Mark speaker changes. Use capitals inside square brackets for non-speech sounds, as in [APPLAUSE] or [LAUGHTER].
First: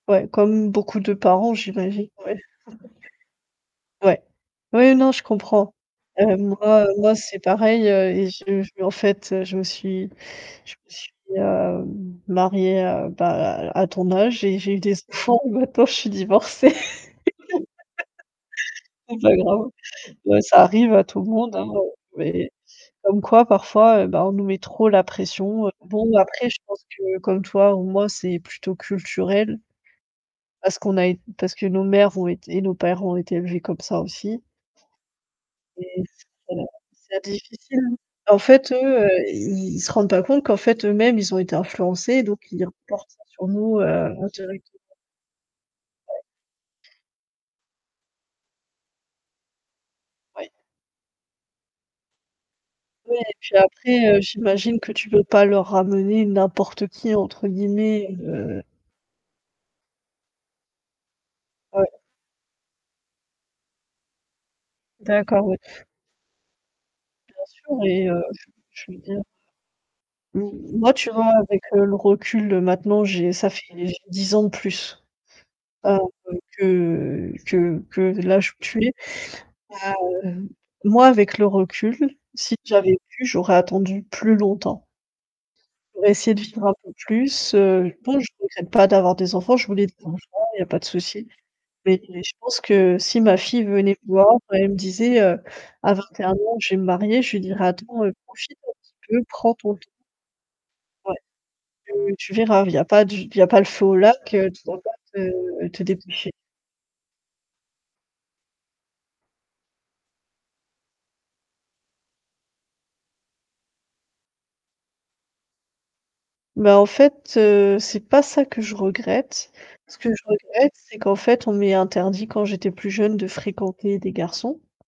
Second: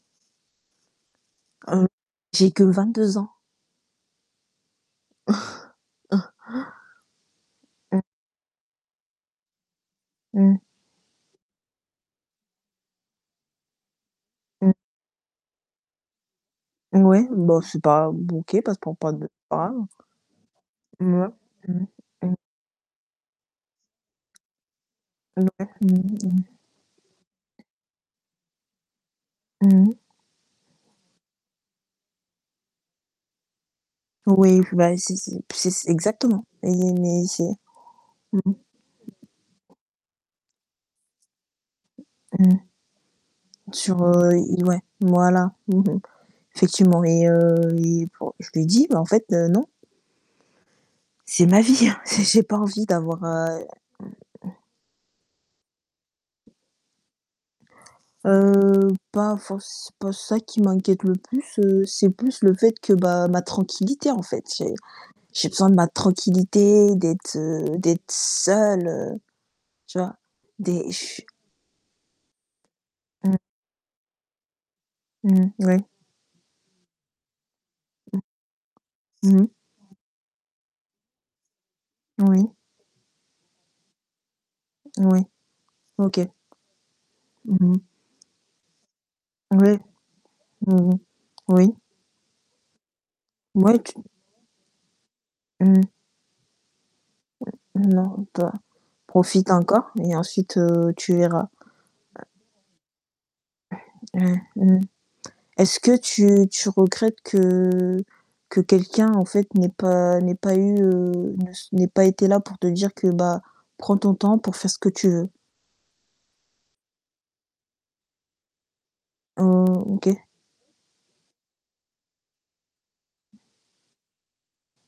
Speaker 1: Ouais, comme beaucoup de parents,
Speaker 2: Heu,
Speaker 1: j'imagine, ouais.
Speaker 2: j'ai que
Speaker 1: [CHUCKLES]
Speaker 2: 22 ans.
Speaker 1: Ouais. Ouais, non, je comprends.
Speaker 2: [CHUCKLES]
Speaker 1: Heu, moi moi c'est pareil,
Speaker 2: Mmh.
Speaker 1: heu, et je je me en fait, heu, je me suis
Speaker 2: Mmh.
Speaker 1: je me suis, heu, m mariée, heu, bah, à à ton âge et
Speaker 2: Mmh.
Speaker 1: j'ai eu des enfants maintenant je suis divorcée.
Speaker 2: N ouais, bah c'est pas b OK pas c
Speaker 1: [LAUGHS]
Speaker 2: pas
Speaker 1: C'est
Speaker 2: de
Speaker 1: pas grave.
Speaker 2: pas grave.
Speaker 1: Ouais, ça arrive à tout le
Speaker 2: Mouais,
Speaker 1: monde hein, heu,
Speaker 2: mmh. Mmh.
Speaker 1: mais comme quoi parfois, heu, bah on nous met trop la
Speaker 2: N
Speaker 1: pression.
Speaker 2: ouais,
Speaker 1: Heu,
Speaker 2: mmh
Speaker 1: bon
Speaker 2: mh,
Speaker 1: après
Speaker 2: mmh.
Speaker 1: je pense que comme toi ou moi, c'est plutôt culturel.
Speaker 2: Mmh.
Speaker 1: Parce qu'on a eu parce que nos mères ont été et nos pères ont été élevés comme ça aussi
Speaker 2: Oui, bah c'est c'est p c'est c
Speaker 1: et s
Speaker 2: exactement.
Speaker 1: voilà,
Speaker 2: Et
Speaker 1: c'est
Speaker 2: mais c'est Mmh.
Speaker 1: difficile, hein. En fait eux, heu, ils ils se rendent pas compte qu'en fait eux-mêmes ils ont été influencés donc
Speaker 2: Mmh.
Speaker 1: ils reportent ça sur nous heu,
Speaker 2: Sur, heu, il
Speaker 1: indirectement.
Speaker 2: ouais, voilà. Mmh mh.
Speaker 1: Ouais.
Speaker 2: Effectivement et heu, et bah je lui ai dit: «Bah en fait, heu, non».
Speaker 1: Ouais.
Speaker 2: C'est ma vie, hein, j'ai j'ai pas envie
Speaker 1: Ouais
Speaker 2: d'avoir,
Speaker 1: et puis
Speaker 2: heu
Speaker 1: après, heu, j'imagine que tu peux pas leur ramener «n'importe qui» entre guillemets, heu
Speaker 2: Heu, pas forc c'est pas ça qui m'inquiète le plus, heu,
Speaker 1: Ouais.
Speaker 2: c'est plus le fait que bah, ma tranquillité, en fait. J'ai
Speaker 1: D'accord,
Speaker 2: j'ai
Speaker 1: ouais.
Speaker 2: besoin de ma tranquillité, d'être
Speaker 1: Bien sûr
Speaker 2: heu, d'être
Speaker 1: et heu, j
Speaker 2: seule,
Speaker 1: je veux
Speaker 2: heu,
Speaker 1: dire
Speaker 2: tu vois?
Speaker 1: M
Speaker 2: Des
Speaker 1: moi, tu
Speaker 2: ch
Speaker 1: vois, avec, heu, le recul, heu, maintenant j'ai
Speaker 2: Mmh.
Speaker 1: ça fait j'ai 10 ans de plus,
Speaker 2: Mmh. Ouais.
Speaker 1: heu, que que que
Speaker 2: Mmh.
Speaker 1: l'âge où tu es,
Speaker 2: Mmh mh.
Speaker 1: hem, moi, avec le recul,
Speaker 2: Oui.
Speaker 1: si j'avais pu, j'aurais attendu plus longtemps.
Speaker 2: Oui,
Speaker 1: Pour
Speaker 2: OK.
Speaker 1: essayer de vivre un peu plus.
Speaker 2: Mmh mh.
Speaker 1: Heu, bon, je regrette pas d'avoir des enfants, je
Speaker 2: Ouais.
Speaker 1: voulais des enfants, il y a pas de
Speaker 2: Mmh mh.
Speaker 1: souci.
Speaker 2: Oui.
Speaker 1: Mais je pense que si ma fille
Speaker 2: Mouais, tu
Speaker 1: venait me voir, et elle me disait, heu,
Speaker 2: Mmh.
Speaker 1: à 21 ans, je vais me marier, je lui dirais: «Attends heu,
Speaker 2: Non, tu as
Speaker 1: profite un petit peu,
Speaker 2: profite
Speaker 1: prends ton t»
Speaker 2: encore et ensuite heu,
Speaker 1: Ouais.
Speaker 2: tu verras.
Speaker 1: Tu tu verras, il y a pas du il y a pas le feu au lac,
Speaker 2: Mmh,
Speaker 1: heu, tu
Speaker 2: mmh.
Speaker 1: dois pas te
Speaker 2: Est-ce
Speaker 1: te
Speaker 2: que
Speaker 1: dépêcher.
Speaker 2: tu tu regrettes que que quelqu'un en fait, n'ait pas n'ait pas eu, heu, ne s n'ait pas été là pour te dire que, bah: «Prends ton temps pour faire ce que tu veux»?
Speaker 1: Bah en fait, heu, c'est pas ça que je
Speaker 2: Heu,
Speaker 1: regrette. Ce que je
Speaker 2: OK.
Speaker 1: regrette, c'est qu'en fait, on m'ait interdit quand j'étais plus jeune de fréquenter des garçons.